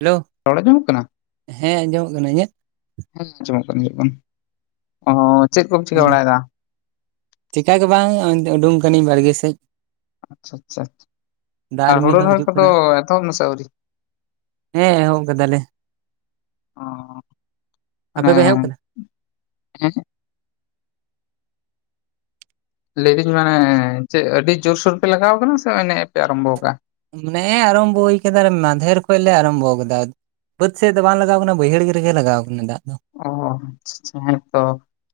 Hello ᱨᱚᱲ ᱟᱡᱚᱢᱚᱜ ᱠᱟᱱᱟ ᱦᱮᱸ ᱟᱸᱡᱚᱢᱚᱜ ᱠᱟᱱᱟ ᱤᱧᱟᱹᱜ ᱦᱮᱸ ᱟᱸᱡᱚᱢᱚᱜ ᱠᱟᱱ ᱦᱩᱭᱩᱜ ᱠᱟᱱ ᱚ ᱪᱮᱫ ᱠᱚᱢ ᱪᱤᱠᱟᱹ ᱚᱸ ᱵᱟᱲᱟᱭᱮᱫᱟ ᱪᱮᱠᱟ ᱜᱮ ᱵᱟᱝ ᱩᱰᱩᱝ ᱠᱟᱹᱱᱟᱹᱧ ᱵᱟᱲᱜᱮ ᱥᱮᱫ ᱟᱪᱪᱷᱟ ᱟᱪᱪᱷᱟ ᱫᱟᱜ ᱟᱨ ᱨᱤᱢᱤᱞ ᱦᱳᱲᱳ ᱦᱚᱸ ᱨᱚᱦᱚᱭ ᱦᱤᱡᱩᱜ ᱠᱚᱫᱚ ᱠᱟᱱᱟ ᱮᱛᱚᱦᱚᱵ ᱱᱟᱥᱮ ᱟᱹᱣᱨᱤ ᱦᱮᱸ ᱮᱦᱚᱵ ᱠᱟᱫᱟᱞᱮ ᱚ ᱟᱯᱮ ᱯᱮ ᱮᱦᱚᱵ ᱚᱱᱮ ᱠᱟᱫᱟ ᱞᱟᱹᱭᱫᱟᱹᱧ ᱢᱟᱱᱮ ᱪᱮᱫ ᱟᱹᱰᱤ ᱡᱳᱨᱥᱳᱨ ᱯᱮ ᱞᱟᱜᱟᱣ ᱟᱠᱟᱱᱟ ᱥᱮ ᱱᱮᱜ ᱯᱮ ᱟᱨᱟᱢᱵᱚ ᱠᱟᱜ-ᱟ ᱱᱮᱜ-ᱮ ᱟᱨᱟᱢᱵᱷᱚ ᱦᱩᱭ ᱠᱟᱫᱟᱞᱮ ᱢᱟᱫᱷᱮᱨ ᱠᱷᱚᱡ ᱞᱮ ᱟᱨᱟᱢᱵᱷᱚ ᱠᱟᱫᱟ ᱵᱟᱹᱫᱽ ᱥᱮᱫ ᱫᱚ ᱵᱟᱝ ᱞᱟᱜᱟᱣ ᱠᱟᱱᱟ ᱵᱟᱹᱭᱦᱟᱹᱲ ᱨᱮᱜᱮ ᱞᱟᱜᱟᱣ ᱠᱟᱱᱟ ᱫᱟᱜ ᱫᱚ ᱚ ᱟᱪᱪᱷᱟ ᱦᱮᱸᱛᱚ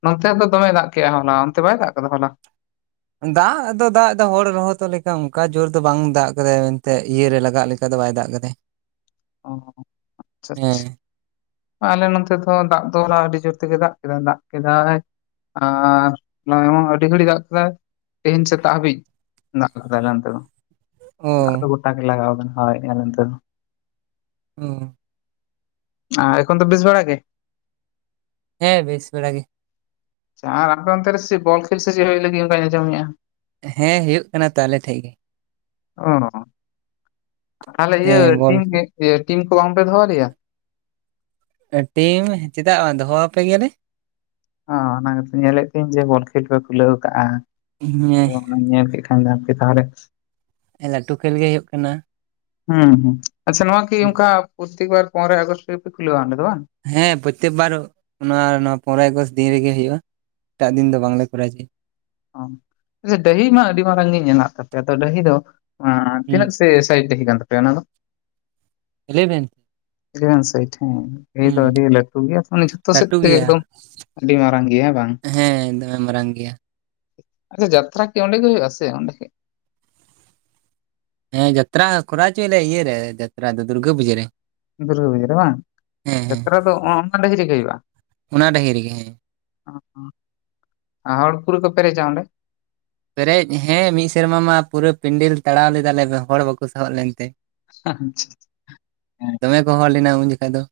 ᱱᱚᱱᱛᱮ ᱫᱚ ᱫᱚᱢᱮ ᱫᱟᱜ ᱠᱮᱜ-ᱟ ᱦᱚᱞᱟ ᱚᱱᱛᱮ ᱵᱟᱭ ᱫᱟᱜ ᱠᱟᱫᱟ ᱦᱚᱞᱟ ᱫᱟᱜ ᱫᱚ ᱫᱟᱜ ᱫᱚ ᱦᱚᱲ ᱨᱚᱦᱚᱫᱚᱜ ᱞᱮᱠᱟ ᱚᱱᱠᱟ ᱡᱳᱨ ᱫᱚ ᱵᱟᱝ ᱫᱟᱜ ᱠᱟᱫᱟᱭ ᱮᱱᱛᱮᱫ ᱤᱭᱟᱹᱨᱮ ᱞᱟᱜᱟᱜ ᱞᱮᱠᱟ ᱫᱚ ᱵᱟᱭ ᱫᱟᱜ ᱠᱟᱫᱟᱭ [inaudible] ᱚ ᱟᱪᱪᱷᱟ ᱦᱮᱸ ᱟᱪᱪᱷᱟ ᱟᱞᱮ ᱱᱚᱛᱮ ᱫᱚ ᱫᱟᱜ ᱫᱚ ᱟᱹᱰᱤ ᱡᱳᱨ ᱛᱮᱜᱮ ᱫᱟᱜ ᱠᱮᱫᱟᱭ ᱫᱟᱜ ᱠᱮᱫᱟᱭ ᱟᱨ ᱱᱚᱨᱢᱟᱞ ᱟᱹᱰᱤ ᱜᱷᱟᱹᱲᱤᱡ ᱫᱟᱜ ᱠᱮᱫᱟᱭ ᱛᱮᱦᱮᱧ ᱥᱮᱛᱟᱜ ᱦᱟᱹᱵᱤᱡ ᱫᱟᱜ ᱠᱟᱫᱟᱭ ᱟᱞᱮ ᱱᱚᱛᱮ ᱫᱚ ᱚ ᱫᱟᱜ ᱫᱚ ᱜᱚᱴᱟ ᱜᱮ ᱞᱟᱜᱟᱣ ᱟᱠᱟᱱᱟ ᱦᱳᱭ ᱟᱞᱮ ᱱᱚᱛᱮ ᱫᱚ [unintelligible] ᱮᱠᱷᱚᱱ ᱫᱚ ᱵᱮᱥ ᱵᱟᱲᱟ ᱜᱮ ᱦᱮᱸ ᱵᱮᱥ ᱵᱟᱲᱟ ᱜᱮ ᱟᱨ ᱟᱯᱮ ᱚᱱᱛᱮᱨᱮ ᱥᱮ ᱵᱚᱞ ᱠᱷᱮᱞ ᱥᱮ ᱪᱮᱫ ᱦᱳᱭᱳᱜ ᱞᱟᱜᱤᱹᱜ ᱚᱱᱠᱟ ᱟᱧᱡᱚᱢ ᱮᱜ ᱼᱟ ᱦᱮᱸ ᱦᱳᱭᱳᱜ ᱠᱟᱱᱟ ᱛᱚ ᱟᱞᱮ ᱴᱷᱮᱡ ᱜᱮ ᱚ ᱛᱟᱦᱚᱞᱮ ᱤᱭᱟᱹ ᱦᱮᱸ ᱵᱚᱞ ᱴᱤᱢ ᱴᱤᱢ ᱠᱚ ᱵᱟᱝᱯᱮ ᱫᱚᱦᱚ ᱟᱞᱮᱭᱟ ᱴᱤᱢ ᱪᱮᱫᱟᱜ ᱵᱟᱝ ᱫᱚᱦᱚᱣᱟᱯᱮ ᱜᱮᱭᱟᱞᱮ ᱚᱱᱟ ᱜᱮ ᱛᱚ ᱧᱮᱞᱮᱜ ᱯᱤᱭᱟᱹᱧ ᱡᱮ ᱵᱚᱞ ᱠᱷᱮᱞ ᱯᱮ ᱠᱷᱩᱞᱟᱹᱣ ᱠᱟᱜ-ᱟ ᱦᱮᱸ ᱧᱮᱞ ᱠᱮᱫ ᱠᱷᱟᱱ ᱞᱮ ᱦᱟᱯᱮ ᱛᱟᱦᱞᱮ ᱞᱟᱹᱴᱩ ᱠᱷᱮᱞ ᱜᱮ ᱦᱩᱭᱩᱜ ᱠᱟᱱᱟ ᱦᱩᱸ ᱦᱩᱸ ᱟᱪᱪᱷᱟ ᱱᱚᱣᱟ ᱠᱤ ᱚᱱᱠᱟ ᱯᱨᱚᱛᱛᱮᱠ ᱵᱟᱨ ᱯᱚᱱᱮᱨᱚᱭ ᱟᱜᱚᱥᱴ ᱨᱮᱜᱯᱮ ᱠᱷᱩᱞᱟᱹᱣᱟ ᱚᱸᱰᱮ ᱫᱚ ᱵᱟᱝ? ᱦᱮᱸ ᱯᱨᱚᱛᱛᱮᱠ ᱵᱟᱨ ᱚᱱᱟ ᱯᱚᱱᱮᱨᱚᱭ ᱟᱜᱚᱥᱴ ᱫᱤᱱ ᱨᱮᱜᱮ ᱦᱩᱭᱩᱜᱼᱟ ᱮᱴᱟᱜ ᱫᱤᱱ ᱫᱚ ᱵᱟᱝᱞᱮ ᱠᱚᱨᱟᱣ ᱦᱚᱪᱚᱭᱟ ᱰᱟᱹᱦᱤ ᱢᱟ ᱟᱹᱰᱤ ᱢᱟᱨᱟᱝ ᱜᱮ ᱢᱮᱱᱟᱜ ᱛᱟᱯᱮᱭᱟ ᱰᱟᱹᱦᱤ ᱫᱚ ᱛᱤᱱᱟᱹᱜ ᱥᱮ ᱥᱟᱭᱤᱰ ᱛᱮᱦᱮᱸ ᱠᱟᱱ ᱛᱟᱯᱮᱭᱟ ᱚᱱᱟ ᱫᱚ ᱤᱞᱮᱭᱵᱷᱮᱱ ᱤᱞᱮᱵᱷᱮᱱ ᱥᱟᱭᱤᱴ ᱦᱮ ᱦᱸᱮ ᱫᱚ ᱟᱹᱰᱤ ᱞᱟᱹᱴᱩ ᱜᱮᱭᱟ ᱛᱮ ᱡᱷᱚᱛᱚ ᱥᱮᱫ ᱞᱟᱹᱴᱩ ᱛᱮᱜᱮ ᱜᱮᱭᱟ ᱮᱠᱫᱚᱢ ᱟᱹᱰᱤ ᱢᱟᱨᱟᱝ ᱜᱮᱭᱟ ᱦᱮᱸ ᱵᱟᱝ ᱦᱮᱸ ᱫᱚᱢᱮ ᱢᱟᱨᱟᱝ ᱜᱮᱭᱟ ᱟᱪᱪᱷᱟ ᱡᱟᱛᱨᱟ ᱠᱤ ᱚᱸᱰᱮ ᱜᱮ ᱦᱩᱭᱩᱜ-ᱟ ᱥᱮ ᱚᱸᱰᱮ ᱜᱮ ᱦᱮᱸ ᱡᱟᱛᱨᱟ ᱠᱚᱨᱟᱣ ᱦᱚᱪᱚᱭᱟᱞᱮ ᱤᱭᱟᱹ ᱨᱮ ᱡᱟᱛᱨᱟ ᱫᱚ ᱫᱩᱨᱜᱟᱹ ᱯᱩᱡᱟᱹ ᱨᱮ ᱫᱩᱨᱜᱟᱹ ᱯᱩᱡᱟ ᱨᱮ ᱵᱟᱝ ᱦᱮᱸ ᱦᱮᱸ ᱡᱟᱛᱨᱟ ᱫᱚ ᱚᱱᱠᱟᱱ ᱰᱟᱹᱦᱤ ᱨᱮ ᱜᱮ ᱦᱩᱭᱩᱜᱼᱟ ᱚᱱᱟ ᱰᱟᱹᱦᱤ ᱨᱮᱜᱮ ᱦᱮᱸ ᱦᱚᱲ ᱯᱩᱨᱳ ᱠᱚ ᱯᱮᱨᱮᱡᱟ ᱚᱰᱮ? ᱯᱮᱨᱮᱡ ᱦᱮᱸ ᱢᱤᱫ ᱥᱮᱨᱢᱟ ᱢᱟ ᱯᱩᱨᱟᱹ ᱯᱤᱱᱰᱮᱞ ᱛᱟᱲᱟᱣ ᱞᱮᱫᱟᱞᱮ ᱦᱚᱲ ᱵᱟᱠᱚ ᱥᱟᱦᱟᱵ ᱞᱮᱱᱛᱮ ᱟᱪᱪᱷᱟ ᱦᱮᱸ ᱫᱚᱢᱮ ᱠᱚ ᱦᱚᱲ ᱞᱮᱱᱟ ᱩᱱ ᱡᱚᱠᱷᱟ ᱫᱚ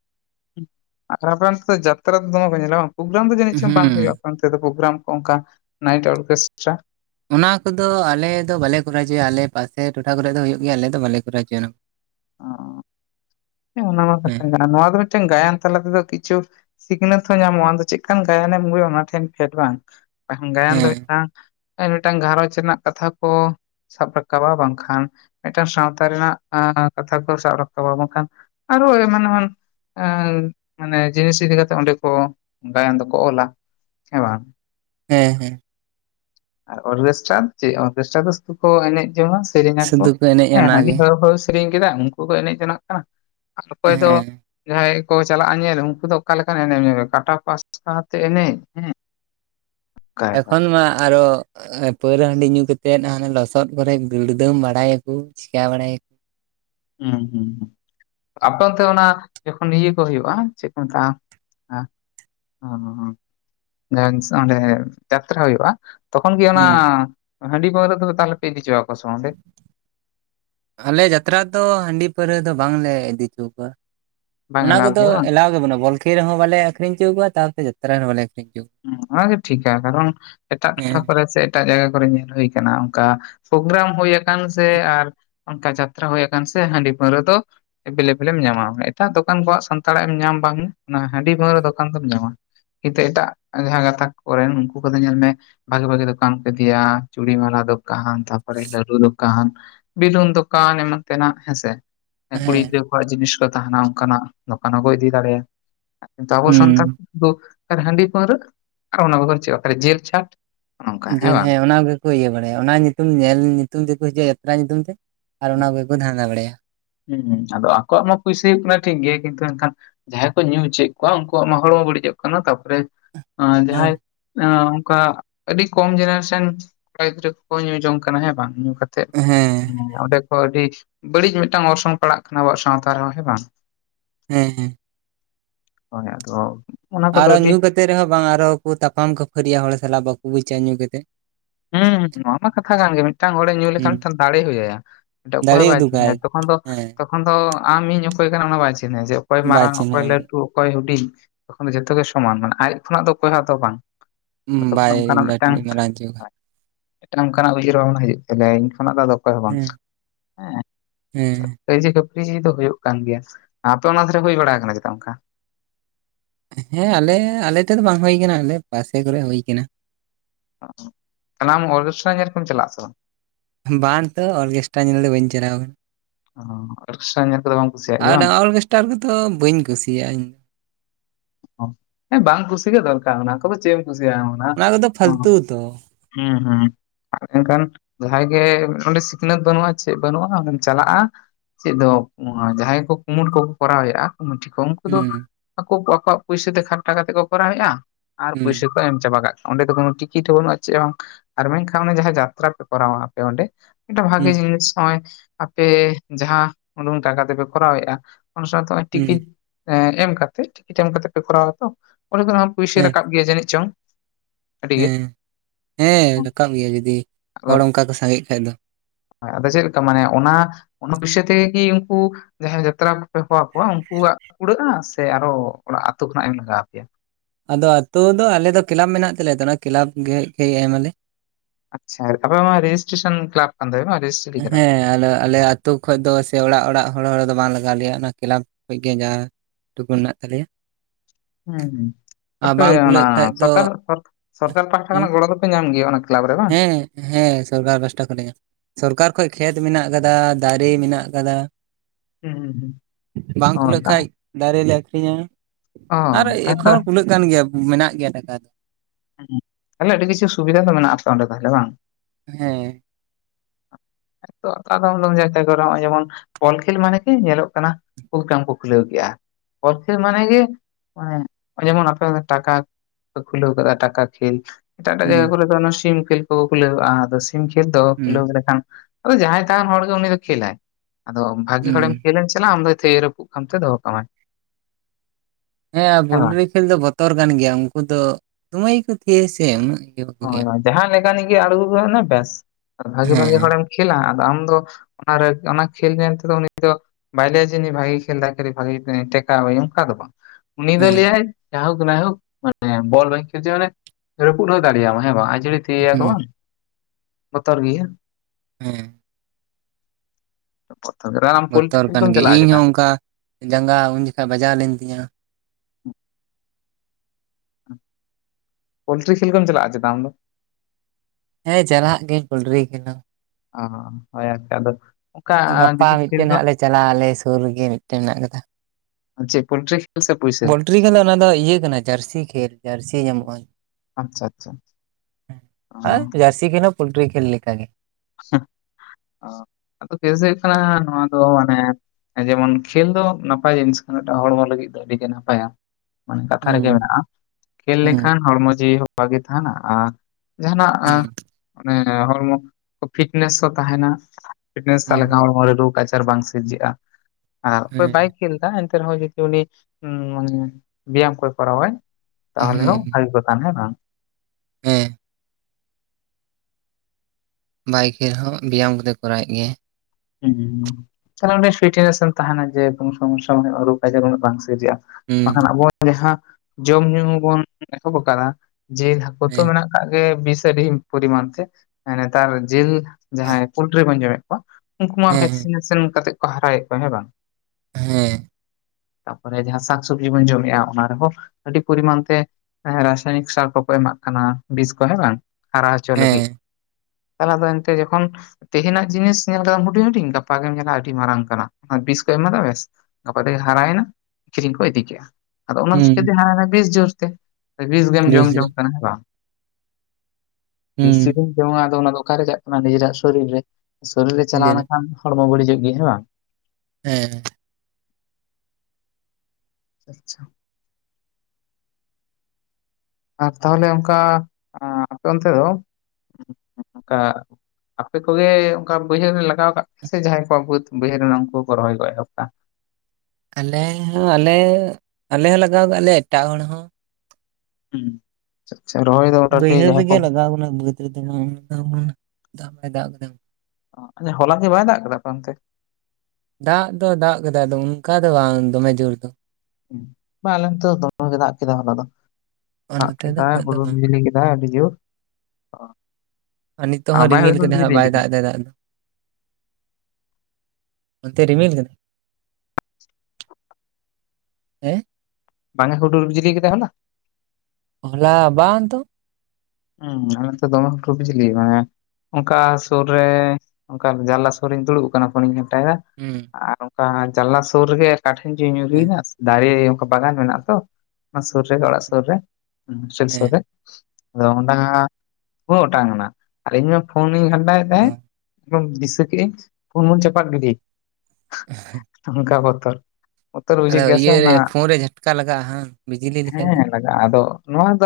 ᱟᱨ ᱟᱯᱮ ᱚᱱᱛᱚ ᱫᱚ ᱡᱟᱛᱨᱟ ᱫᱚᱢᱮ ᱠᱚ ᱧᱮᱞᱟ ᱵᱟᱝ ᱯᱨᱳᱜᱨᱟᱢ ᱫᱚ ᱡᱟᱹᱱᱤᱡ ᱪᱚᱝ ᱵᱟᱝ ᱦᱩᱸ ᱦᱩᱭᱩᱜᱼᱟ ᱟᱯᱮ ᱚᱱᱛᱮ ᱟᱯᱮ ᱫᱚ ᱯᱨᱳᱜᱨᱟᱢ ᱠᱚ ᱚᱱᱠᱟ ᱱᱟᱭᱤᱴ ᱚᱨᱠᱮᱥᱴᱨᱟ ᱚᱱᱟ ᱠᱚᱫᱚ ᱟᱞᱮ ᱫᱚ ᱵᱟᱞᱮ ᱠᱚᱨᱟᱣ ᱦᱚᱪᱚᱭᱟ ᱟᱞᱮ ᱯᱟᱥᱮ ᱴᱚᱴᱷᱟ ᱠᱚᱨᱮ ᱫᱚ ᱦᱩᱭᱩᱜ ᱜᱮᱭᱟ ᱟᱞᱮ ᱫᱚ ᱵᱟᱞᱮ ᱠᱚᱨᱟᱣ ᱦᱚᱪᱚᱭᱟ ᱚᱱᱟ ᱚ ᱚᱱᱟ ᱢᱟ ᱦᱮᱸ ᱛᱟᱦᱮᱸᱱ ᱠᱟᱱᱟ ᱱᱚᱣᱟ ᱫᱚ ᱢᱤᱫᱴᱮᱱ ᱜᱟᱭᱟᱱ ᱛᱟᱞᱟ ᱛᱮ ᱫᱚ ᱠᱤᱪᱷᱩ ᱥᱤᱠᱷᱱᱟᱹᱛ ᱦᱚᱸ ᱧᱟᱢᱚᱜᱼᱟ ᱚᱱᱟ ᱫᱚ ᱪᱮᱫ ᱞᱮᱠᱟᱱ ᱜᱟᱭᱟᱱ ᱮᱢ ᱟᱹᱜᱩᱭᱟ ᱚᱱᱟ ᱴᱷᱮᱱ ᱯᱷᱮᱰ ᱵᱟᱝ ᱵᱟᱠᱷᱟᱱ ᱜᱟᱭᱟᱱ ᱫᱚ ᱦᱮᱸ ᱢᱤᱫᱴᱟᱝ ᱟᱨ ᱢᱤᱫᱴᱟᱝ ᱜᱷᱟᱨᱚᱡᱽ ᱨᱮᱱᱟᱜ ᱠᱟᱛᱷᱟ ᱠᱚ ᱥᱟᱵ ᱨᱟᱠᱟᱵᱟ ᱵᱟᱝᱠᱷᱟᱱ ᱢᱤᱫᱴᱟᱝ ᱥᱟᱶᱛᱟ ᱨᱮᱱᱟᱜ ᱠᱟᱛᱷᱟ ᱠᱚ ᱥᱟᱵ ᱨᱟᱠᱟᱵᱟ ᱵᱟᱝ ᱠᱷᱟᱱ ᱟᱨᱦᱚᱸ ᱮᱢᱟᱱ ᱮᱢᱟᱱ ᱮᱸᱱ ᱢᱟᱱᱮ ᱡᱤᱱᱤᱥ ᱤᱫᱤ ᱠᱟᱛᱮᱜ ᱚᱸᱰᱮ ᱠᱚ ᱜᱟᱭᱟᱱ ᱫᱚᱠᱚ ᱚᱞᱟ ᱦᱮᱸ ᱵᱟᱝ ᱦᱮᱸ ᱦᱮᱸ ᱟᱨ ᱚᱨᱠᱮᱥᱴᱟᱨ ᱪᱮᱫ ᱚᱨᱠᱮᱥᱴᱟᱨ ᱥᱩᱫᱩ ᱠᱚ ᱮᱱᱮᱡ ᱡᱚᱝᱟ ᱥᱮᱨᱮᱧᱟᱠᱚ ᱥᱩᱫᱷᱩ ᱠᱚ ᱮᱱᱮᱡᱼᱟ ᱦᱮᱸ ᱦᱟᱱᱤ ᱚᱱᱟᱜᱮ ᱦᱟᱹᱣ ᱦᱟᱹᱣ ᱥᱮᱨᱮᱧ ᱠᱮᱫᱟ ᱩᱱᱠᱩ ᱠᱚ ᱮᱱᱮᱡ ᱡᱚᱱᱟᱜ ᱠᱟᱱᱟ ᱟᱨ ᱚᱠᱚᱭ ᱫᱚ ᱦᱮᱸ ᱡᱟᱦᱟᱸᱭ ᱠᱚ ᱪᱟᱞᱟᱜᱼᱟ ᱧᱮᱞ ᱩᱱᱠᱩ ᱫᱚ ᱚᱠᱟᱞᱮᱠᱟᱱ ᱮᱱᱮᱡ ᱧᱭᱟ ᱠᱟᱴᱟ ᱯᱟᱥᱴᱟᱛᱮ ᱮᱱᱮᱡ ᱦᱮᱸ ᱚᱱᱠᱟ ᱵᱮᱯᱟᱨ ᱮᱠᱷᱚᱱ ᱢᱟ ᱟᱨᱚ ᱯᱟᱹᱣᱨᱟᱹ ᱦᱟᱺᱰᱤ ᱧᱩ ᱠᱟᱛᱮᱫ ᱦᱟᱱᱮ ᱞᱚᱥᱚᱫ ᱠᱚᱨᱮ ᱜᱟᱹᱲᱫᱟᱹᱢ ᱵᱟᱲᱟᱭᱟᱠᱚ ᱪᱤᱠᱟᱹ ᱵᱟᱲᱟᱭᱟ ᱦᱩᱸ ᱦᱩᱸ ᱦᱩᱸ ᱟᱯᱮ ᱛᱮ ᱚᱱᱟ ᱡᱚᱠᱷᱚᱱ ᱤᱭᱟᱹ ᱠᱚ ᱦᱩᱭᱩᱜᱼᱟ ᱪᱮᱫ ᱠᱚ ᱢᱮᱛᱟᱜᱼᱟ [unintelligible] ᱚᱸᱰᱮ ᱡᱟᱛᱨᱟ ᱦᱩᱭᱩᱜᱼᱟ ᱛᱚᱠᱷᱚᱱ ᱜᱮ ᱚᱱᱟ ᱦᱩᱸ ᱦᱟᱺᱰᱤ ᱯᱟᱹᱣᱨᱟᱹ ᱫᱚ ᱛᱟᱦᱚᱞᱮ ᱯᱮ ᱤᱫᱤ ᱦᱚᱪᱚᱣᱟ ᱠᱚᱣᱟ ᱥᱮ ᱵᱟᱝᱟ ᱚᱸᱰᱮ ᱟᱞᱮ ᱡᱟᱛᱨᱟ ᱫᱚ ᱦᱟᱺᱰᱤ ᱯᱟᱹᱣᱨᱟᱹ ᱫᱚ ᱵᱟᱝᱞᱮ ᱤᱫᱤ ᱦᱚᱪᱚ ᱠᱚᱣᱟ ᱵᱟᱝ ᱚᱱᱟ ᱮᱞᱟᱣ ᱠᱚᱫᱚ ᱜᱮᱭᱟ ᱵᱟᱝ ᱮᱞᱟᱣ ᱜᱮ ᱵᱩᱜᱼᱟ ᱵᱚᱞ ᱠᱷᱮᱞ ᱨᱮᱦᱚᱸ ᱵᱟᱞᱮ ᱟᱠᱷᱨᱤᱧ ᱦᱚᱪᱚᱣᱟ ᱠᱚᱣᱟ ᱛᱟᱯᱚᱨᱮ ᱡᱟᱛᱨᱟ ᱨᱮ ᱦᱚᱸ ᱵᱟᱞᱮ ᱟᱹᱠᱷᱨᱤᱧ ᱦᱚᱪᱚ ᱩ ᱚᱱᱟᱜᱮ ᱴᱷᱤᱠᱟ ᱠᱟᱨᱚᱱ ᱮᱴᱟᱜ ᱠᱚᱣᱟ ᱦᱮᱸ ᱴᱚᱴᱷᱟ ᱠᱚᱨᱮ ᱪᱮᱫ ᱮᱴᱟᱜ ᱡᱟᱭᱜᱟ ᱠᱚᱨᱮ ᱧᱮᱞ ᱦᱩᱭ ᱟᱠᱟᱱᱟ ᱚᱱᱠᱟ ᱯᱨᱳᱜᱨᱟᱢ ᱦᱩᱭ ᱟᱠᱟᱱ ᱥᱮ ᱟᱨ ᱚᱱᱠᱟ ᱡᱟᱛᱨᱟ ᱦᱩᱭ ᱟᱠᱟᱱ ᱥᱮ ᱦᱟᱺᱰᱤ ᱯᱟᱹᱣᱨᱟᱹ ᱫᱚ ᱮᱵᱮᱞᱮᱵᱮᱞᱮᱢ ᱧᱟᱢᱟ ᱮᱴᱟᱜ ᱫᱚᱠᱟᱱ ᱠᱚᱣᱟᱜ ᱥᱟᱱᱛᱟᱲᱟᱜ ᱮᱢ ᱧᱟᱢ ᱵᱟᱝ ᱚᱱᱟ ᱦᱟᱺᱰᱤ ᱯᱟᱹᱣᱨᱟᱹ ᱫᱚᱠᱟᱱ ᱫᱚᱢ ᱧᱟᱢᱟ ᱦᱤᱛᱳᱜ ᱮᱴᱟᱜ ᱡᱟᱦᱟᱸ ᱜᱟᱛᱟᱠ ᱠᱚᱨᱮᱱ ᱩᱱᱠᱩ ᱠᱚᱫᱚ ᱧᱮᱞ ᱢᱮ ᱵᱷᱟᱜᱤ ᱵᱷᱟᱜᱤ ᱫᱚᱠᱟᱱ ᱠᱚ ᱤᱫᱤᱭᱟ ᱪᱩᱲᱤ ᱢᱟᱞᱟ ᱫᱚᱠ ᱫᱚᱠᱟᱱ ᱛᱟᱯᱚᱨᱮ ᱞᱟᱹᱰᱩ ᱫᱚᱠᱟᱱ ᱵᱤᱞᱩᱱ ᱫᱚᱠᱟᱱ ᱮᱢᱟᱱ ᱛᱮᱱᱟᱜ ᱦᱮᱸᱥᱮ ᱠᱩᱲᱤ ᱜᱤᱫᱽᱨᱟᱹ ᱦᱮᱸ ᱠᱚᱣᱟᱜ ᱡᱤᱱᱤᱥ ᱠᱚ ᱛᱟᱦᱮᱱᱟ ᱚᱱᱠᱟᱱᱟᱜ ᱫᱚᱠᱟᱱ ᱦᱚᱸᱠᱚ ᱤᱫᱤ ᱫᱟᱲᱮᱭᱟᱜᱼᱟ ᱟᱵᱚ ᱥᱟᱱᱛᱟᱲ ᱦᱩᱸ ᱦᱟᱺᱰᱤ ᱯᱟᱹᱣᱨᱟᱹ ᱚᱱᱟᱵᱚᱫᱚᱞ ᱚᱠᱟᱨᱮ ᱡᱮᱞ ᱪᱷᱟᱴ ᱚᱱᱚᱝᱠᱟ ᱡᱤᱞ ᱵᱟᱝ ᱦᱮᱸ ᱚᱱᱟ ᱜᱮᱠᱚ ᱤᱭᱟᱹ ᱵᱟᱲᱟᱭᱟ ᱚᱱᱟ ᱧᱩᱛᱩᱢ ᱧᱮᱞ ᱧᱩᱛᱩᱢ ᱛᱮᱠᱚ ᱦᱤᱡᱩᱜᱼᱟ ᱡᱟᱛᱨᱟ ᱧᱩᱛᱩᱢ ᱛᱮ ᱟᱨ ᱚᱱᱟ ᱠᱚᱜᱮ ᱠᱚ ᱫᱷᱟᱱᱫᱟ ᱵᱟᱲᱟᱭᱟ ᱦᱩᱸ ᱦᱩᱸ ᱟᱫᱚ ᱟᱠᱚᱣᱟᱜ ᱢᱟ ᱯᱩᱭᱥᱟᱹ ᱦᱩᱭᱩᱜ ᱠᱟᱱᱟ ᱴᱷᱤᱠ ᱜᱮ ᱠᱤᱱᱛᱩ ᱮᱱ ᱠᱷᱟᱱᱻᱻ ᱡᱟᱦᱟᱸᱭ ᱠᱚ ᱧᱩ ᱦᱚᱪᱚᱭᱮᱫ ᱠᱚᱣᱟ ᱩᱱᱠᱩᱣᱟᱜ ᱢᱟ ᱦᱚᱲᱢᱚ ᱵᱟᱹᱲᱤᱡᱚᱜ ᱠᱟᱱᱟ ᱛᱟᱯᱚᱨᱮ ᱦᱮᱸ ᱡᱟᱦᱟᱸᱭᱻᱻ ᱚᱱᱠᱟ ᱟᱹᱰᱤ ᱠᱚᱢ ᱡᱮᱱᱟᱨᱮᱥᱚᱱ ᱠᱚᱲᱟ ᱜᱤᱫᱽᱨᱟᱹ ᱠᱚᱠᱚ ᱧᱩ ᱡᱚᱝ ᱠᱟᱱᱟ ᱦᱮᱸ ᱵᱟᱝ ᱧᱩ ᱠᱟᱛᱮ ᱦᱮᱸ ᱚᱸᱰᱮ ᱠᱷᱚᱱ ᱟᱹᱰᱤ ᱵᱟᱹᱲᱤᱡ ᱢᱤᱫᱴᱟᱝ ᱚᱨᱥᱚᱝ ᱯᱟᱲᱟᱜ ᱠᱟᱱᱟ ᱟᱵᱚᱣᱟᱜ ᱥᱟᱶᱛᱟ ᱨᱮᱦᱚᱸ ᱦᱮᱸ ᱵᱟᱝ ᱦᱮᱸ ᱦᱮᱸ ᱦᱚᱭ ᱚᱫᱚᱻ ᱟᱨᱚ ᱧᱩ ᱠᱟᱛᱮᱫ ᱨᱮᱦᱚᱸ ᱵᱟᱝ ᱟᱨᱚ ᱠᱚ ᱛᱟᱯᱟᱢ ᱠᱷᱟᱹᱯᱟᱹᱨᱤᱭᱟ ᱦᱚᱲ ᱥᱟᱞᱟᱜ ᱵᱟᱠᱚ ᱵᱩᱡᱟ ᱧᱩ ᱠᱟᱛᱮᱫ ᱦᱩᱸ ᱱᱚᱣᱟ ᱢᱟ ᱠᱟᱛᱷᱟ ᱠᱟᱱ ᱜᱮ ᱢᱤᱫᱴᱟᱝ ᱦᱚᱲᱮ ᱧᱩ ᱞᱮᱠᱷᱟᱱ ᱦᱩᱸ ᱢᱤᱫᱴᱟᱝ ᱫᱟᱲᱮ ᱦᱩᱭᱭᱟ ᱚᱵᱮ ᱚᱠᱚᱭ ᱫᱟᱲᱮ ᱦᱚ ᱵᱟᱭ ᱪᱤᱱᱦᱟ ᱩᱫᱩᱜᱟᱭ ᱛᱚᱠᱷᱚᱱ ᱫᱚ ᱦᱮᱸ ᱛᱚᱠᱷᱚᱱ ᱫᱚ ᱟᱢ ᱤᱧ ᱚᱠᱚᱭ ᱠᱟᱱᱟ ᱚᱱᱟ ᱵᱟᱭ ᱪᱤᱱᱦᱟ ᱡᱮ ᱚᱠᱚᱭ ᱵᱟᱭ ᱢᱟᱨᱟᱝ ᱚᱠᱚᱭ ᱪᱤᱱᱦᱟᱹᱣ ᱞᱟᱹᱴᱩ ᱚᱠᱚᱭ ᱦᱩᱰᱤᱧ ᱛᱚᱠᱷᱚᱱ ᱫᱚ ᱡᱚᱛᱚ ᱜᱮ ᱥᱚᱢᱟᱱ ᱢᱟᱱᱮ ᱟᱡ ᱠᱷᱚᱱᱟᱜ ᱫᱚ ᱚᱠᱚᱭ ᱦᱚ ᱟᱫᱚ ᱵᱟᱝ ᱡᱚᱛᱚᱠᱷᱚᱱ ᱵᱟᱭ ᱚᱱᱠᱟᱱᱟᱜ ᱞᱟᱹᱴᱩ ᱢᱤᱫᱴᱟᱝ [unintelligible] ᱢᱤᱫᱴᱟᱝ ᱚᱱᱠᱟᱱᱟᱜ ᱩᱭᱦᱟᱹᱨ ᱵᱷᱟᱵᱱᱟ ᱦᱤᱡᱩ ᱡᱮ ᱤᱧ ᱠᱷᱚᱱᱟᱜ ᱫᱚ ᱟᱫᱚ ᱚᱠᱚᱭ ᱦᱚᱸ ᱵᱟᱝ ᱦᱮᱸ ᱦᱮᱸ ᱦᱮᱸ [unintelligible] ᱦᱩᱭᱩᱜ ᱠᱟᱱ ᱜᱮᱭᱟ ᱟᱯᱮ ᱚᱱᱟ ᱫᱷᱟᱨᱮ ᱦᱩᱭ ᱵᱟᱲᱟ ᱟᱠᱟᱱᱟ ᱪᱮᱠᱟ ᱚᱱᱠᱟ ᱦᱮᱸ ᱟᱞᱮ ᱟᱞᱮ ᱴᱷᱮᱱ ᱵᱟᱝ ᱦᱩᱭ ᱠᱟᱱᱟ ᱟᱞᱮ ᱯᱟᱥᱮ ᱠᱚᱨᱮ ᱦᱩᱭ ᱠᱟᱱᱟ ᱟᱢ ᱚᱨᱠᱮᱥᱴᱟᱨ ᱧᱮᱞ ᱠᱚᱢ ᱪᱟᱞᱟᱜ ᱟᱥᱮ ᱵᱟᱝ?? ᱵᱟᱝ ᱛᱚ ᱚᱨᱠᱮᱥᱴᱟᱨ ᱧᱮᱞ ᱫᱚ ᱵᱟᱹᱧ ᱪᱟᱞᱟᱣ ᱠᱟᱱᱟ ᱚ ᱚᱨᱠᱮᱥᱴᱟᱨ ᱧᱮᱞ ᱠᱚᱫᱚ ᱵᱟᱢ ᱠᱩᱥᱤᱭᱟᱜ ᱜᱮᱭᱟ ᱵᱟᱝ ᱩᱱᱟᱸᱫᱚ ᱵᱟᱹᱧ ᱠᱩᱥᱤᱭᱟᱜᱼᱟᱧ ᱦᱮᱸ ᱵᱟᱝ ᱠᱩᱥᱤᱜᱮ ᱫᱚᱨᱠᱟᱨ ᱚᱱᱟ ᱠᱚᱫᱚ ᱪᱮᱫ ᱮᱢ ᱠᱩᱥᱤᱭᱟᱜᱼᱟ ᱚᱱᱟ ᱠᱚᱫᱚ ᱯᱷᱟᱞᱛᱩ ᱛᱚ ᱦᱩᱸ ᱦᱩᱸ ᱟᱨ ᱮᱱᱠᱷᱟᱱ ᱡᱟᱦᱟᱸᱭ ᱜᱮ ᱚᱸᱰᱮ ᱥᱤᱠᱷᱱᱟᱹᱛ ᱵᱟᱹᱱᱩᱜᱼᱟ ᱪᱮᱫ ᱵᱟᱹᱱᱩᱜᱼᱟ ᱚᱰᱮᱢ ᱪᱟᱞᱟᱜᱼᱟ ᱪᱮᱫ ᱫᱚ ᱡᱟᱦᱟᱸᱭ ᱠᱚ ᱠᱩᱢᱩᱴ ᱠᱚᱠᱚ ᱠᱚᱨᱟᱣᱮᱜᱼᱟ ᱩᱱᱠᱩ ᱫᱚ ᱦᱩᱸ ᱟᱠᱚ ᱟᱠᱚᱣᱟᱜ ᱯᱩᱭᱥᱟ ᱛᱮ ᱠᱷᱚᱨᱪᱟ ᱠᱟᱛᱮ ᱠᱚ ᱠᱚᱨᱟᱣᱮᱫᱼᱟ ᱟᱨ ᱯᱩᱭᱥᱟᱹ ᱦᱩᱸ ᱠᱚ ᱮᱢ ᱪᱟᱵᱟ ᱠᱟᱜᱼᱟ ᱚᱸᱰᱮ ᱫᱚ ᱠᱳᱱᱳ ᱴᱤᱠᱤᱴ ᱦᱚᱸ ᱵᱟᱹᱱᱩᱜᱼᱟ ᱪᱮᱫ ᱦᱚ ᱟᱨ ᱢᱮᱱᱠᱷᱟᱱ ᱚᱱᱮ ᱡᱟᱦᱟᱸ ᱡᱟᱛᱨᱟ ᱯᱮ ᱠᱚᱨᱟᱣᱼᱟ ᱟᱯᱮ ᱚᱸᱰᱮ ᱢᱤᱫᱴᱟ ᱵᱷᱟᱜᱮ ᱦᱩᱸ ᱡᱤᱱᱤᱥ ᱦᱚᱭ ᱟᱯᱮ ᱡᱟᱦᱟᱸ ᱩᱰᱩᱝ ᱴᱟᱠᱟ ᱛᱮᱯᱮ ᱠᱚᱨᱟᱣᱮᱜᱼᱟ ᱚᱱᱟ ᱥᱟᱶ ᱦᱩᱸ ᱴᱤᱠᱤᱴ ᱮᱢ ᱠᱟᱛᱮ ᱴᱤᱠᱤᱴ ᱮᱢ ᱠᱟᱛᱮ ᱯᱮ ᱠᱚᱨᱟᱣᱟ ᱛᱚ ᱯᱩᱭᱥᱟᱹ ᱦᱮᱸ ᱨᱟᱠᱟᱵ ᱜᱮᱭᱟ ᱡᱟᱹᱱᱤᱡ ᱪᱚᱝ?? ᱟᱹᱰᱤ ᱜᱮ ᱦᱮᱸ ᱦᱮᱸ ᱨᱟᱠᱟᱵ ᱜᱮᱭᱟ ᱡᱩᱫᱤ ᱦᱚᱲ ᱚᱱᱠᱟ ᱠᱚ ᱥᱟᱸᱜᱮ ᱠᱷᱟᱡ ᱫᱚ ᱦ ᱟᱫᱚ ᱪᱮᱫ ᱞᱮᱠᱟ ᱢᱟᱱᱮ ᱚᱱᱟ ᱚᱱᱟ ᱯᱩᱭᱥᱟ ᱛᱮᱜᱮ ᱩᱱᱠᱩ ᱡᱟᱦᱟᱸᱭ ᱡᱟᱛᱨᱟ ᱠᱚᱯᱮ ᱦᱚᱦᱚᱣᱟ ᱠᱚᱼᱟ ᱩᱱᱠᱩᱣᱟᱜ ᱠᱩᱲᱟᱹᱜᱼᱟ ᱥᱮ ᱟᱨᱚ ᱚᱲᱟ ᱟᱹᱛᱩ ᱠᱷᱚᱱᱟᱜ ᱮᱢ ᱞᱟᱜᱟᱣ ᱯᱮᱭᱟ? ᱟᱫᱚ ᱟᱹᱛᱩ ᱫᱚ ᱟᱞᱮ ᱫᱚ ᱠᱮᱞᱟᱵᱽ ᱢᱮᱱᱟᱜ ᱛᱟᱞᱮᱭᱟ ᱛᱚ ᱚᱱᱟ ᱠᱮᱞᱟᱵᱽ ᱜᱮ ᱠᱷᱚᱱ ᱮᱢ ᱟᱞᱮ ᱟᱪᱪᱷᱟ ᱟᱯᱮ ᱢᱟ ᱨᱮᱤᱥᱴᱮᱥᱚᱱ ᱠᱟᱞᱟᱵ ᱠᱟᱱ ᱛᱟᱯᱮ ᱵᱟᱝ ᱠᱞᱟᱵᱽ ᱦᱮᱸ ᱟᱞᱮ ᱟᱹᱛᱩ ᱠᱷᱚᱱ ᱫᱚ ᱥᱮ ᱚᱲᱟᱜ ᱚᱲᱟᱜ ᱦᱚᱲᱚ ᱦᱚᱲᱚ ᱫᱚ ᱵᱟᱝ ᱞᱟᱜᱟᱣ ᱞᱮᱭᱟ ᱚᱱᱟ ᱠᱮᱞᱟᱵᱽ ᱠᱷᱚᱱ ᱜᱮ ᱡᱟᱦᱟᱸ ᱴᱩᱠᱩᱱ ᱢᱮᱱᱟᱜ ᱛᱟᱞᱮᱭᱟ ᱦᱮᱸ ᱦ ᱟᱨ ᱟᱯᱮ ᱵᱟᱝ ᱠᱷᱩᱞᱟᱹᱜ ᱚᱱᱟ ᱠᱷᱟᱡ ᱫᱚ ᱥᱚᱨᱠᱟᱨ ᱥᱚᱨᱠᱟᱨ ᱯᱟᱦᱴᱟ ᱦᱮᱸ ᱠᱷᱚᱱᱟᱜ ᱜᱚᱲᱚ ᱫᱚᱯᱮ ᱧᱟᱢ ᱜᱮᱭᱟ ᱚᱱᱟ ᱠᱞᱟᱵᱽ ᱨᱮ ᱵᱟᱝ? ᱦᱮᱸ ᱦᱮᱸ ᱥᱚᱨᱠᱟᱨ ᱯᱟᱥᱴᱟ ᱠᱷᱚᱱ ᱧᱟᱢ ᱥᱚᱨᱠᱟᱨ ᱠᱷᱚᱡ ᱠᱷᱮᱛ ᱢᱮᱱᱟᱜ ᱠᱟᱫᱟ ᱫᱟᱨᱮ ᱢᱮᱱᱟᱜ ᱠᱟᱫᱟ ᱦᱩᱸ ᱦᱩᱸ ᱵᱟᱝ ᱦᱩᱸ ᱚ ᱠᱩᱞᱟᱹᱜ ᱛᱟ ᱠᱷᱟᱡ ᱫᱟᱨᱮ ᱞᱮ ᱟᱠᱷᱨᱤᱧᱟ ᱚ ᱟᱨ ᱛᱟᱦᱚᱞᱮ ᱮᱠᱷᱚᱱ ᱠᱩᱞᱟᱹᱜ ᱠᱟᱱ ᱜᱮᱭᱟ ᱢᱮᱱᱟᱜ ᱜᱮᱭᱟ ᱴᱟᱠᱟ ᱫᱚ ᱛᱟᱦᱚᱞᱮ ᱟᱹᱰᱤ ᱠᱤᱪᱷᱩ ᱥᱩᱵᱤᱫᱷᱟ ᱫᱚ ᱢᱮᱱᱟᱜᱼᱟ ᱚᱸᱰᱮ ᱛᱟᱦᱞᱮ ᱵᱟᱝ ᱦᱮᱸ [unintelligible] ᱡᱮᱢᱚᱱ ᱵᱚᱞ ᱠᱷᱮᱞ ᱢᱟᱱᱮ ᱜᱮ ᱧᱮᱞᱚᱜ ᱠᱟᱱᱟ ᱠᱩ ᱠᱟᱢ ᱠᱚ ᱠᱷᱩᱞᱟᱹᱣ ᱠᱮᱼᱟ ᱵᱚᱞ ᱠᱷᱮᱞ ᱢᱟᱱᱮ ᱜᱮ ᱡᱮᱢᱚᱱ ᱟᱯᱮ ᱴᱟᱠᱟ ᱠᱷᱩᱞᱟᱹᱣ ᱠᱟᱜᱼᱟ ᱴᱟᱠᱟ ᱠᱷᱮᱞ ᱮᱴᱟᱜ ᱮᱴᱟᱜ ᱡᱟᱭᱜᱟ ᱦᱩᱸ ᱠᱚᱨᱮ ᱫᱚ ᱚᱱᱟ ᱥᱤᱢ ᱠᱷᱮᱞ ᱠᱚᱠᱚ ᱠᱷᱩᱞᱟᱹᱣᱼᱟ ᱫᱚ ᱥᱤᱢ ᱠᱷᱮᱞ ᱫᱚ ᱠᱷᱩᱞᱟᱹᱣ ᱦᱩᱸ ᱞᱮᱠᱷᱟᱱ ᱟᱫᱚ ᱡᱟᱦᱟᱸᱭ ᱛᱟᱦᱟ ᱦᱚᱲ ᱜᱮ ᱩᱱᱤ ᱫᱚ ᱠᱷᱮᱞᱟᱭ ᱟᱫᱚ ᱵᱷᱟᱜᱤ ᱦᱚᱲᱮᱢ ᱦᱩᱸ ᱠᱷᱮᱹᱞᱮᱢ ᱪᱟᱞᱟᱜ ᱟᱢ ᱫᱚᱭ ᱛᱷᱤᱭᱟᱹ ᱨᱟᱹᱯᱩᱫ ᱠᱟᱢ ᱛᱮ ᱫᱚᱦᱚ ᱠᱟᱢᱟᱭ ᱦᱮᱸ ᱯᱚᱞᱴᱨᱤ ᱠᱷᱮᱞ ᱫᱚ ᱵᱚᱛᱚᱨ ᱠᱟᱱ ᱜᱮᱭᱟ ᱩᱱᱠᱩ ᱫᱚ ᱫᱚᱢᱮ ᱜᱮᱠᱚ ᱛᱷᱤᱭᱟᱹ ᱭᱟᱥᱮ ᱩᱱᱟᱹᱜ ᱵᱟᱠᱚ ᱦᱳᱭ ᱤᱭᱟᱹ ᱦᱳᱭ ᱡᱟᱦᱟᱸ ᱞᱮᱠᱟᱱᱤᱡ ᱜᱮ ᱟᱬᱜᱳ ᱜᱚᱜ ᱱᱟᱭ ᱵᱮᱥ ᱵᱷᱟᱜᱤ ᱵᱷᱟᱜᱤ ᱦᱮᱸ ᱦᱚᱲᱮᱢ ᱠᱷᱮᱞᱟ ᱟᱫᱚ ᱟᱢᱫᱚ ᱚᱱᱟᱨᱮ ᱚᱱᱟ ᱠᱷᱮᱞ ᱧᱮᱞ ᱛᱮᱫᱚ ᱩᱱᱤ ᱫᱚ ᱵᱟᱭ ᱞᱟᱹᱭᱟ ᱡᱮ ᱱᱩᱭ ᱵᱷᱟᱜᱮ ᱠᱷᱮᱞ ᱫᱟᱭ ᱵᱷᱟᱜᱮ ᱡᱩᱛ ᱤᱧ ᱴᱮᱠᱟᱣ ᱮᱭᱟ, ᱚᱱᱠᱟ ᱫᱚ ᱵᱟᱝ ᱩᱱᱤ ᱫᱚ ᱦᱮᱸ ᱞᱟᱹᱭᱟᱭ ᱡᱟᱭ ᱦᱳᱠ ᱱᱟᱭ ᱦᱳᱠ ᱢᱟᱱᱮ ᱵᱚᱞ ᱵᱟᱹᱧ ᱠᱷᱮᱞ ᱦᱚᱪᱚᱣᱟᱭᱟ ᱢᱟᱱᱮ ᱨᱟᱹᱯᱩᱫ ᱫᱟᱲᱮᱭᱟᱢᱟ ᱦᱮᱸ ᱵᱟᱝ ᱟᱡᱷᱩᱲᱟᱹ ᱛᱷᱤᱭᱟ ᱭᱟᱠᱚ ᱦᱩᱸ ᱵᱟᱝ ᱵᱚᱛᱚᱨ ᱜᱮᱭᱟ ᱦᱮᱸ [unintelligible] ᱵᱚᱛᱚᱨ ᱠᱷᱮᱞ ᱠᱟᱱ ᱠᱚᱢ ᱜᱮ ᱪᱟᱞᱟᱜᱼᱟ ᱤᱧ ᱪᱮᱛᱟ ᱦᱚᱸ ᱚᱱᱠᱟ ᱡᱟᱸᱜᱟ ᱩᱱ ᱡᱚᱠᱷᱟ ᱵᱟᱡᱟᱣ ᱞᱮᱱ ᱛᱤᱧᱟᱹ ᱯᱳᱞᱴᱨᱤ ᱠᱷᱮᱞ ᱠᱚᱢ ᱪᱟᱞᱟᱜᱼᱟ ᱪᱮᱛᱟ ᱟᱢ ᱫᱚ? ᱦᱮᱸ ᱪᱟᱞᱟᱜ ᱜᱤᱧ ᱯᱳᱞᱴᱨᱤ ᱠᱷᱮᱞ ᱦᱚᱸ ᱚ ᱦᱳᱭ ᱟᱨᱠᱤ ᱟᱫᱚ ᱚᱱᱠᱟ ᱜᱟᱯᱟ ᱡᱩᱫᱤ ᱠᱷᱮᱞ ᱢᱤᱫᱴᱮᱱ ᱦᱟᱜ ᱨᱮᱱᱟᱜ ᱞᱮ ᱪᱟᱞᱟᱜᱼᱟ ᱟᱞᱮ ᱥᱩᱨ ᱨᱮᱜᱮ ᱢᱤᱫᱴᱮᱱ ᱢᱮᱱᱟᱜ ᱠᱟᱫᱟ ᱪᱮᱫ ᱯᱳᱞᱴᱨᱤ ᱠᱷᱮᱞ ᱥᱮ ᱯᱩᱭᱥᱟ [unintelligible] ᱚᱱᱟ ᱫᱚ ᱤᱭᱟᱹ ᱠᱟᱱᱟ ᱡᱟᱹᱨᱥᱤ ᱠᱷᱮᱞ ᱡᱟᱹᱨᱥᱤ ᱧᱟᱢᱚᱜᱼᱟ ᱟᱪᱪᱷᱟ ᱟᱪᱪᱷᱟ ᱚ ᱯᱳᱞᱴᱨᱤ ᱠᱷᱮᱞ ᱦᱚ ᱯᱳᱞᱴᱨᱤ ᱠᱷᱮᱞ ᱞᱮᱠᱟ ᱜᱮ ᱚ ᱟᱫᱚ ᱠᱮᱥ ᱦᱳᱭᱳᱜ ᱠᱟᱱᱟ ᱱᱚᱣᱟ ᱫᱚ ᱢᱟᱱᱮ ᱡᱮᱢᱚᱱ ᱠᱷᱮᱞ ᱫᱚ ᱱᱟᱯᱟᱭ ᱡᱤᱱᱤᱥ ᱠᱟᱱᱟ ᱢᱤᱫᱴᱟᱝ ᱦᱚᱲᱢᱚ ᱞᱟᱹᱜᱤᱫ ᱫᱚ ᱟᱹᱰᱤ ᱜᱮ ᱱᱟᱯᱟᱭᱟ ᱢᱟᱱᱮ ᱠᱟᱛᱷᱟ ᱨᱮᱜᱮ ᱦᱩᱸ ᱢᱮᱱᱟᱜᱼᱟ ᱠᱷᱮᱞ ᱦᱩᱸ ᱞᱮᱠᱷᱟᱱ ᱦᱚᱲᱢᱚ ᱡᱤᱣᱤ ᱦᱚᱸ ᱵᱷᱟᱜᱮ ᱛᱟᱦᱮᱱᱟ ᱟᱨ ᱡᱟᱦᱟᱱᱟᱜ ᱦᱩᱸ ᱢᱟᱱᱮ ᱦᱚᱲᱢᱚ ᱯᱷᱤᱴᱱᱮᱥ ᱦᱚᱸ ᱛᱟᱦᱮᱱᱟ ᱯᱷᱤᱴᱱᱮᱥ ᱛᱟᱦᱮ ᱦᱩᱸ ᱞᱮᱠᱷᱟᱱ ᱦᱚᱲᱢᱚ ᱨᱮ ᱨᱳᱜᱽ ᱟᱡᱟᱨ ᱵᱟᱝ ᱥᱤᱨᱡᱟᱹᱜᱼᱟ, ᱟᱨ ᱚᱠᱚᱭ ᱵᱟᱭ ᱦᱮᱸ ᱠᱷᱮᱞ ᱫᱟ ᱮᱱᱛᱮ ᱨᱮᱦᱚᱸ ᱡᱚᱫᱤ ᱩᱱᱤ ᱵᱮᱭᱟᱢ ᱠᱚᱭ ᱠᱚᱨᱟᱣᱟᱭ ᱛᱟᱦᱚᱞᱮ ᱦᱚᱸ ᱦᱩᱸ ᱵᱷᱟᱜᱮ ᱠᱚ ᱛᱟᱦᱮᱱᱟ ᱦᱮᱸ ᱵᱟᱝ ᱦᱮᱸ ᱵᱟᱭ ᱠᱷᱮᱞ ᱦᱚᱸ ᱵᱮᱭᱟᱢ ᱠᱚᱫᱚᱭ ᱠᱚᱨᱟᱣᱮᱫ ᱜᱮᱭᱟ ᱦᱩᱸ ᱛᱟᱦᱞᱮ ᱚᱸᱰᱮ ᱯᱷᱤᱴᱱᱮᱥ ᱮᱢ ᱛᱟᱦᱮᱱᱟ ᱡᱮ ᱥᱚᱢᱚᱥᱥᱟ ᱵᱟᱝ ᱦᱳᱭᱳᱜᱼᱟ ᱨᱳᱜᱽ ᱟᱡᱟᱨ ᱩᱱᱟᱹᱜ ᱵᱟᱝ ᱥᱤᱨᱡᱟᱹᱜᱼᱟ ᱦᱩᱸ ᱵᱟᱠᱷᱟᱱ ᱟᱵᱚᱣᱟᱜ ᱡᱟᱦᱟᱸ ᱡᱚᱢ ᱧᱩ ᱵᱚᱱ ᱮᱛᱚᱦᱚᱵ ᱠᱟᱫᱟ ᱡᱮᱞ ᱦᱟᱠᱳ ᱛᱚ ᱦᱮᱸ ᱢᱮᱱᱟᱜ ᱟᱜ ᱜᱮ ᱵᱤᱥ ᱟᱹᱰᱤ ᱯᱚᱨᱤᱢᱟᱱ ᱛᱮ ᱱᱮᱛᱟᱨ ᱡᱤᱞ ᱡᱟᱦᱟᱸᱭ ᱯᱳᱞᱴᱨᱤ ᱵᱚᱱ ᱡᱚᱢᱮᱫ ᱠᱚᱣᱟ ᱩᱱᱠᱩ ᱢᱟ ᱦᱮᱸ ᱵᱷᱮᱠᱥᱤᱱᱮᱥᱮᱱ ᱠᱟᱛᱮᱜ ᱠᱚ ᱦᱟᱨᱟᱭᱮᱫ ᱠᱚᱣᱟ ᱦᱮᱸ ᱵᱟᱝ ᱦᱮᱸ ᱛᱟᱨᱯᱚᱨᱮ ᱡᱟᱦᱟᱸ ᱥᱟᱠ ᱥᱚᱵᱽᱡᱤ ᱵᱚᱱ ᱡᱚᱢᱮᱜᱼᱟ ᱚᱱᱟ ᱨᱮᱦᱚᱸ ᱟᱹᱰᱤ ᱯᱚᱨᱤᱢᱟᱱ ᱛᱮ ᱦᱮᱸ ᱨᱟᱥᱟᱭᱚᱱᱤᱠ ᱥᱟᱨ ᱠᱚᱠᱚ ᱮᱢᱟᱜ ᱠᱟᱱᱟ ᱵᱤᱥ ᱠᱚ ᱦᱮᱸ ᱵᱟᱝ ᱦᱟᱨᱟ ᱦᱚᱪᱚ ᱞᱟᱹᱜᱤᱫ ᱦᱮᱸ ᱛᱟᱦᱚᱞᱮ ᱮᱱᱛᱮ ᱡᱚᱠᱷᱚᱱ ᱛᱮᱦᱮᱧᱟᱜ ᱡᱤᱱᱤᱥ ᱧᱮᱞ ᱠᱮᱫᱟᱢ ᱦᱩᱰᱤᱧ ᱦᱩᱰᱤᱧ ᱜᱟᱯᱟ ᱜᱮᱢ ᱧᱮᱞᱟ ᱟᱹᱰᱤ ᱢᱟᱨᱟᱝ ᱠᱟᱱᱟ ᱵᱤᱥ ᱠᱚ ᱮᱢᱟᱫᱟ ᱵᱮᱥ ᱜᱟᱯᱟ ᱛᱮᱜᱮ ᱦᱟᱨᱟᱭᱮᱱᱟ ᱟᱹᱠᱷᱤᱨᱤᱧ ᱠᱚ ᱤᱫᱤ ᱠᱮᱜᱼᱟ ᱟᱫᱚ ᱚᱱᱟ ᱫᱚ ᱪᱤᱠᱟᱹᱛᱮ ᱦᱩᱸ ᱦᱳᱭᱱᱟ ᱵᱤᱥ ᱡᱳᱨᱛᱮ ᱵᱤᱥ ᱜᱮᱢ ᱡᱚᱢ ᱵᱮᱥ ᱡᱚᱝ ᱠᱟᱱᱟ ᱦᱮᱸ ᱵᱟᱝ ᱵᱤᱧ ᱦᱩᱸ ᱡᱩᱫᱤᱢ ᱡᱚᱢᱟ ᱟᱫᱚ ᱚᱱᱟ ᱫᱚ ᱚᱠᱟᱨᱮ ᱪᱟᱜ ᱠᱟᱱᱟ ᱱᱤᱡᱮᱨᱟᱜ ᱥᱚᱨᱤᱨ ᱨᱮ ᱥᱚᱨᱤᱨ ᱨᱮ ᱪᱟᱞᱟᱣ ᱦᱮᱸ ᱞᱮᱱᱠᱷᱟᱱ ᱦᱚᱲᱢᱚ ᱵᱟᱹᱲᱤᱡᱚᱜ ᱜᱮᱭᱟ ᱦᱮᱸ ᱵᱟᱝ ᱦᱮᱸ ᱟᱪᱪᱷᱟ ᱟᱨ ᱛᱟᱦᱞᱮ ᱚᱱᱠᱟ ᱟᱯᱮ ᱚᱱᱛᱮ ᱫᱚ ᱚᱱᱠᱟ ᱟᱯᱮ ᱠᱚᱜᱮ ᱚᱱᱠᱟ ᱵᱟᱹᱭᱦᱟᱹᱲ ᱨᱮ ᱞᱟᱜᱟᱣ ᱠᱟᱜ ᱯᱮᱭᱟ ᱥᱮ ᱡᱟᱦᱟᱸᱭ ᱠᱚᱣᱟᱜ ᱵᱟᱹᱫ ᱵᱟᱹᱭᱦᱟᱹᱲ ᱨᱮᱱᱟᱜ ᱩᱱᱠᱩ ᱠᱚ ᱨᱚᱦᱚᱭ ᱜᱚᱡ ᱮᱦᱚᱵ ᱫᱟ ᱟᱞᱮ ᱦᱚᱸ ᱟᱞᱮ, ᱟᱞᱮ ᱦᱚᱸ ᱞᱟᱜᱟᱣ ᱠᱟᱜ ᱞᱮᱭᱟ ᱮᱴᱟᱜ ᱦᱚᱲ ᱦᱚᱸ ᱦᱩ ᱟᱪᱪᱷᱟ ᱨᱚᱭ ᱫᱚ ᱢᱚᱴᱟᱢᱩᱴᱤ ᱡᱟᱦᱟᱸᱭ ᱠᱚ [inaudible] ᱵᱟᱹᱫ [inaudible] ᱫᱟᱜ ᱦᱚᱵᱟᱭ ᱫᱟᱜ ᱠᱟᱫᱟ ᱚ ᱦᱚᱞᱟ ᱠᱤ ᱵᱟᱭ ᱫᱟᱜ ᱠᱟᱫᱟ ᱟᱯᱮ ᱚᱱᱛᱮ? ᱫᱟᱜ ᱫᱚ ᱫᱟᱜ ᱠᱟᱫᱟᱭ ᱟᱫᱚ ᱚᱱᱠᱟ ᱫᱚ ᱵᱟᱝ ᱫᱚᱢᱮ ᱡᱳᱨ ᱫᱚ ᱵᱟ ᱟᱞᱮ ᱚᱱᱛᱮ ᱫᱚ ᱫᱚᱢᱮ ᱜᱮ ᱫᱟᱜ ᱠᱮᱫᱟ ᱦᱚᱞᱟ ᱫᱚ ᱟᱨ ᱫᱟᱜ ᱱᱚᱛᱮ ᱫᱚ ᱜᱮᱫᱟᱭ ᱩᱱᱟᱹᱜ ᱫᱚ ᱦᱩᱰᱩᱨ ᱵᱟᱝ ᱵᱤᱡᱽᱞᱤ ᱠᱮᱫᱟᱭ ᱟᱹᱰᱤ ᱡᱩᱨ ᱟᱨ ᱱᱤᱛᱚᱜ ᱦᱚᱸ ᱨᱤᱢᱤᱞ ᱠᱟᱫᱟᱭ ᱦᱟᱜ ᱵᱟᱭ ᱠᱟᱫᱟ ᱫᱟᱜ ᱮᱫᱟ ᱫᱟᱜ ᱫᱚ ᱚᱱᱛᱮ ᱨᱤᱢᱤᱞ ᱠᱟᱫᱟ ᱦᱮᱸ ᱵᱟᱝᱮ ᱦᱩᱰᱩᱨ ᱵᱤᱡᱽᱞᱤ ᱠᱮᱫᱟ ᱦᱚᱞᱟ ᱦᱚᱞᱟ ᱵᱟᱝ ᱛᱚ ᱦᱩᱸ ᱟᱞᱮ ᱚᱱᱛᱮ ᱫᱚᱢᱮ ᱦᱩᱵᱩᱨ ᱵᱤᱡᱽᱞᱤ ᱢᱟᱱᱮ ᱚᱱᱠᱟ ᱥᱩᱨ ᱨᱮ ᱚᱱᱠᱟ ᱡᱟᱱᱟᱞᱟ ᱥᱩᱨ ᱨᱮᱧ ᱫᱩᱲᱩᱵ ᱟᱠᱟᱱᱟ ᱯᱷᱳᱱᱤᱧ ᱜᱷᱟᱱᱴᱟᱭᱮᱫᱟ ᱦᱩᱸ ᱟᱨ ᱚᱱᱠᱟ ᱡᱟᱱᱟᱞᱟ ᱥᱩᱨ ᱨᱮᱜᱮ ᱟᱠᱟᱴᱷᱮᱱ ᱪᱚᱧ ᱦᱮᱸ ᱧᱩᱨᱩᱭᱱᱟ ᱥᱮ ᱫᱟᱨᱮ ᱚᱱᱠᱟ ᱵᱟᱜᱟᱱ ᱢᱮᱱᱟᱜ ᱛᱚ ᱚᱱᱟ ᱥᱩᱨ ᱨᱮ ᱚᱲᱟᱜ ᱥᱩᱨ ᱨᱮ ᱥᱩᱨ ᱥᱩᱨ ᱦᱮᱸ ᱨᱮ ᱟᱫᱚ ᱚᱸᱰᱮ ᱦᱩ ᱚᱴᱟᱝ ᱮᱱᱟ ᱟᱨ ᱤᱧᱢᱟ ᱯᱷᱳᱱᱤᱧ ᱜᱷᱟᱱᱴᱟᱣᱮᱫ ᱚ ᱛᱟᱦᱮᱸᱫ [unintelligible] ᱫᱤᱥᱟᱹᱠᱤᱧ ᱯᱷᱳᱱᱢᱳᱱ ᱪᱟᱯᱟᱜ ᱜᱤᱰᱤ ᱱᱚᱝᱠᱟ ᱵᱚᱛᱚᱨ ᱵᱚᱛᱚᱨ ᱟᱫᱚ ᱵᱩᱡᱷᱟᱹᱜ ᱜᱮᱭᱟ ᱥᱮ ᱤᱭᱟᱹᱨᱮ ᱚᱱᱟ ᱯᱷᱳᱱ ᱨᱮ ᱡᱷᱟᱴᱠᱟ ᱞᱟᱜᱟᱜᱼᱟ ᱦᱟᱜ ᱵᱤᱡᱽᱞᱤ ᱞᱮᱠᱷᱟᱡ ᱫᱚ ᱦᱮᱸ ᱞᱟᱜᱟᱜᱼᱟ ᱟᱫᱚ ᱱᱚᱣᱟ ᱫᱚ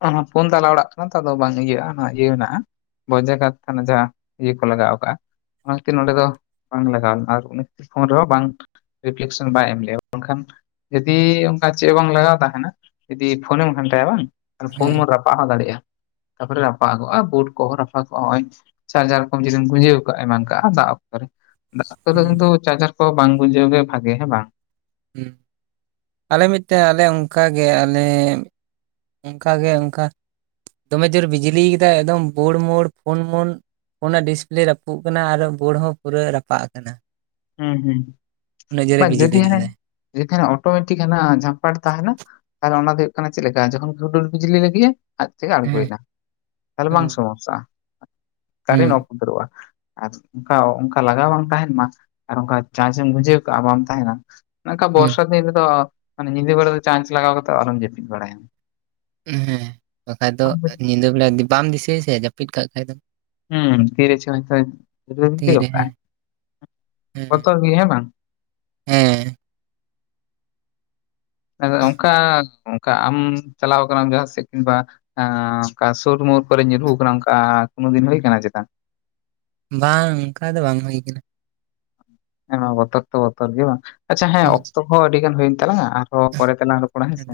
ᱟᱫᱚ ᱯᱳᱱ ᱛᱟᱞᱟ ᱚᱲᱟᱜ ᱠᱟᱱᱟ ᱛᱚ ᱟᱫᱚ ᱵᱟᱝ ᱤᱭᱟᱹᱜᱼᱟ ᱱᱚᱣᱟ ᱡᱤᱭᱟᱹᱣ ᱢᱮᱱᱟᱜᱼᱟ [unintelligible] ᱼᱼ ᱡᱟᱦᱟᱸ ᱤᱭᱟᱹ ᱠᱚ ᱞᱟᱜᱟᱣ ᱟᱠᱟᱟᱜ ᱚᱱᱟ ᱠᱷᱟᱹᱛᱤᱨ ᱱᱚᱸᱰᱮ ᱫᱚ ᱵᱟᱝ ᱞᱟᱜᱟᱣᱱᱟ ᱟᱨ ᱚᱱᱟ ᱠᱷᱟᱹᱛᱤᱨ ᱯᱷᱳᱱ ᱨᱮᱦᱚᱸ ᱵᱟᱝᱼᱼ ᱨᱤᱯᱷᱞᱮᱠᱥᱚᱱ ᱵᱟᱭ ᱮᱢ ᱞᱮᱼᱟ ᱵᱟᱝᱠᱷᱟᱱ ᱡᱩᱫᱤ ᱚᱱᱠᱟ ᱪᱮᱫ ᱦᱚᱸ ᱵᱟᱝ ᱞᱟᱜᱟᱣ ᱛᱟᱦᱮᱱᱟ ᱡᱩᱫᱤ ᱯᱷᱳᱱᱮᱢ ᱜᱷᱟᱱᱴᱟᱭᱟ ᱵᱟᱝ ᱯᱷᱳᱱ ᱦᱮᱸ ᱢᱳᱱ ᱨᱟᱯᱼᱼ ᱨᱟᱯᱟᱜ ᱦᱚᱸ ᱫᱟᱲᱮᱭᱟᱜᱼᱟ ᱛᱟᱯᱚᱨᱮ ᱨᱟᱯᱟᱜᱚᱜᱼᱟ ᱵᱳᱴ ᱠᱚᱦᱚᱸ ᱨᱟᱯᱟᱜᱚᱜᱼᱟ ᱱᱚᱜᱚᱭ ᱪᱟᱨᱡᱟᱨ ᱠᱚᱢ ᱡᱩᱫᱤᱢ ᱜᱩᱡᱟᱹᱣ ᱠᱟᱜᱼᱟ ᱮᱢᱟᱱ ᱠᱟᱜᱼᱟ ᱫᱟᱜ ᱚᱠᱛᱚ ᱨᱮ ᱫᱟᱜ ᱚᱠᱛᱚ ᱦᱩᱸ ᱠᱤᱱᱛᱩ ᱪᱟᱨᱡᱟᱨ ᱠᱚ ᱵᱟᱝ ᱵᱩᱡᱷᱟᱹᱣ ᱜᱮ ᱵᱷᱟᱜᱤ ᱦᱮᱸ ᱵᱟᱝ? ᱦᱮ ᱟᱞᱮ ᱢᱤᱫᱴᱮᱱ ᱟᱞᱮ ᱚᱱᱠᱟᱜᱮ ᱟᱞᱮ ᱚᱱᱠᱟᱜᱮ ᱚᱱᱠᱟ ᱫᱚᱢᱮ ᱡᱳᱨ ᱵᱤᱡᱽᱞᱤᱭ ᱠᱮᱫᱟᱭ ᱮᱠᱫᱚᱢ ᱵᱳᱲᱢᱳᱲ ᱯᱷᱳᱱ ᱢᱳᱲ ᱚᱱᱟ ᱰᱤᱥᱯᱞᱮ ᱨᱟᱹᱯᱩᱜ ᱟᱠᱟᱱᱟ ᱟᱨ ᱵᱳᱲ ᱦᱚᱸ ᱯᱩᱨᱟᱹ ᱨᱟᱯᱟᱜ ᱠᱟᱱᱟ ᱦᱩᱸ ᱦᱩᱸ ᱵᱤᱡᱽᱞᱤ ᱡᱩᱫᱤ ᱦᱮ ᱞᱮᱫᱟᱭ ᱡᱩᱫᱤ ᱛᱟᱦᱮᱱᱟ ᱚᱴᱳᱢᱮᱴᱤᱠ ᱦᱟ ᱡᱷᱟᱢᱯᱷᱟᱲ ᱛᱟᱦᱮᱱᱟ ᱛᱟᱦᱚᱞᱮ ᱚᱱᱟ ᱫᱚ ᱦᱩᱭᱩᱜ ᱠᱟᱱᱟ ᱪᱮᱫ ᱞᱮᱠᱟ ᱡᱚᱠᱷᱚᱱ ᱦᱩᱰᱩᱨ ᱵᱤᱡᱽᱞᱤ ᱞᱟᱹᱜᱤᱫᱼᱼ ᱟᱡ ᱛᱮᱜᱮ ᱦᱮᱸ ᱟᱬᱜᱚᱭᱮᱱᱟ ᱛᱟᱦᱚᱞᱮ ᱦᱩᱸ ᱵᱟᱝ ᱥᱚᱢᱚᱥᱥᱟᱼᱟ ᱠᱟᱨᱮᱱᱴ ᱚ ᱩᱫᱟᱹᱨᱚᱜᱼᱟ ᱟᱨ ᱚᱱᱠᱟ ᱚᱱᱠᱟ ᱞᱟᱜᱟᱣ ᱵᱟᱝ ᱛᱟᱦᱮᱱ ᱢᱟᱼᱼ ᱟᱨ ᱚᱱᱠᱟ ᱪᱟᱨᱪ ᱮᱢ ᱵᱩᱡᱷᱟᱹᱣ ᱠᱟᱜᱼᱟ ᱵᱟᱢ ᱛᱟᱦᱮᱱᱟ ᱚᱱᱠᱟ ᱦᱩᱸ ᱵᱚᱨᱥᱟᱼᱼ [unintelligible] ᱧᱤᱫᱟᱹ ᱵᱮᱲᱟ ᱫᱚ ᱪᱟᱨᱪ ᱞᱟᱜᱟᱣ ᱠᱟᱛᱮ ᱟᱞᱚᱢ ᱡᱟᱹᱯᱤᱫ ᱵᱟᱲᱟᱭᱟ ᱦᱮᱸ ᱵᱟᱠᱷᱟᱡ ᱫᱚ ᱵᱟᱢ ᱵᱩᱡ ᱧᱤᱫᱟᱹ ᱵᱮᱲᱟ ᱵᱟᱢ ᱫᱤᱥᱟᱹᱭᱥᱮ ᱡᱟᱹᱯᱤᱫ ᱠᱟᱜ ᱠᱷᱟᱡ ᱫᱚ ᱦᱩᱸ ᱛᱤᱨᱮ ᱪᱚᱜ ᱦᱟᱜ ᱛᱤᱨᱮ ᱠᱷᱟᱪ ᱦᱮᱸ ᱵᱚᱛᱚᱨ ᱜᱮ ᱦᱮᱸ ᱵᱟᱝ ᱦᱮᱸ ᱟᱫᱚ ᱚᱱᱠᱟ ᱠᱟ ᱟᱢ ᱪᱟᱞᱟᱣ ᱟᱠᱟᱱᱟᱢ ᱡᱟᱦᱟᱸ ᱥᱮᱫ ᱵᱟ ᱚᱱᱠᱟ ᱥᱩᱨ ᱢᱳᱨ ᱠᱚᱨᱮ ᱧᱩᱨᱩ ᱟᱠᱟᱱᱟ ᱚᱱᱠᱟ ᱠᱳᱱᱳ ᱫᱤᱱ ᱦᱩᱭ ᱠᱟᱱᱟ ᱪᱮᱛᱟ᱾ ᱵᱟᱝ ᱚᱱᱠᱟ ᱫᱚ ᱵᱟᱝ ᱦᱩᱭ ᱠᱟᱱᱟ᱾ ᱵᱚᱛᱚᱨᱚ ᱛᱚ ᱵᱚᱛᱚᱨ ᱜᱮ ᱵᱟᱝ ᱟᱪᱪᱷᱟ ᱦᱮᱸ ᱚᱠᱛᱚ ᱦᱚᱸ ᱟᱹᱰᱤ ᱜᱟᱱ ᱦᱩᱭᱮᱱ ᱛᱟᱝ ᱟᱨᱦᱚᱸ ᱯᱚᱨᱮ ᱛᱮᱟᱞᱟᱝᱼᱼ ᱨᱚᱲᱟ ᱦᱮᱥᱮ ᱟᱫᱚ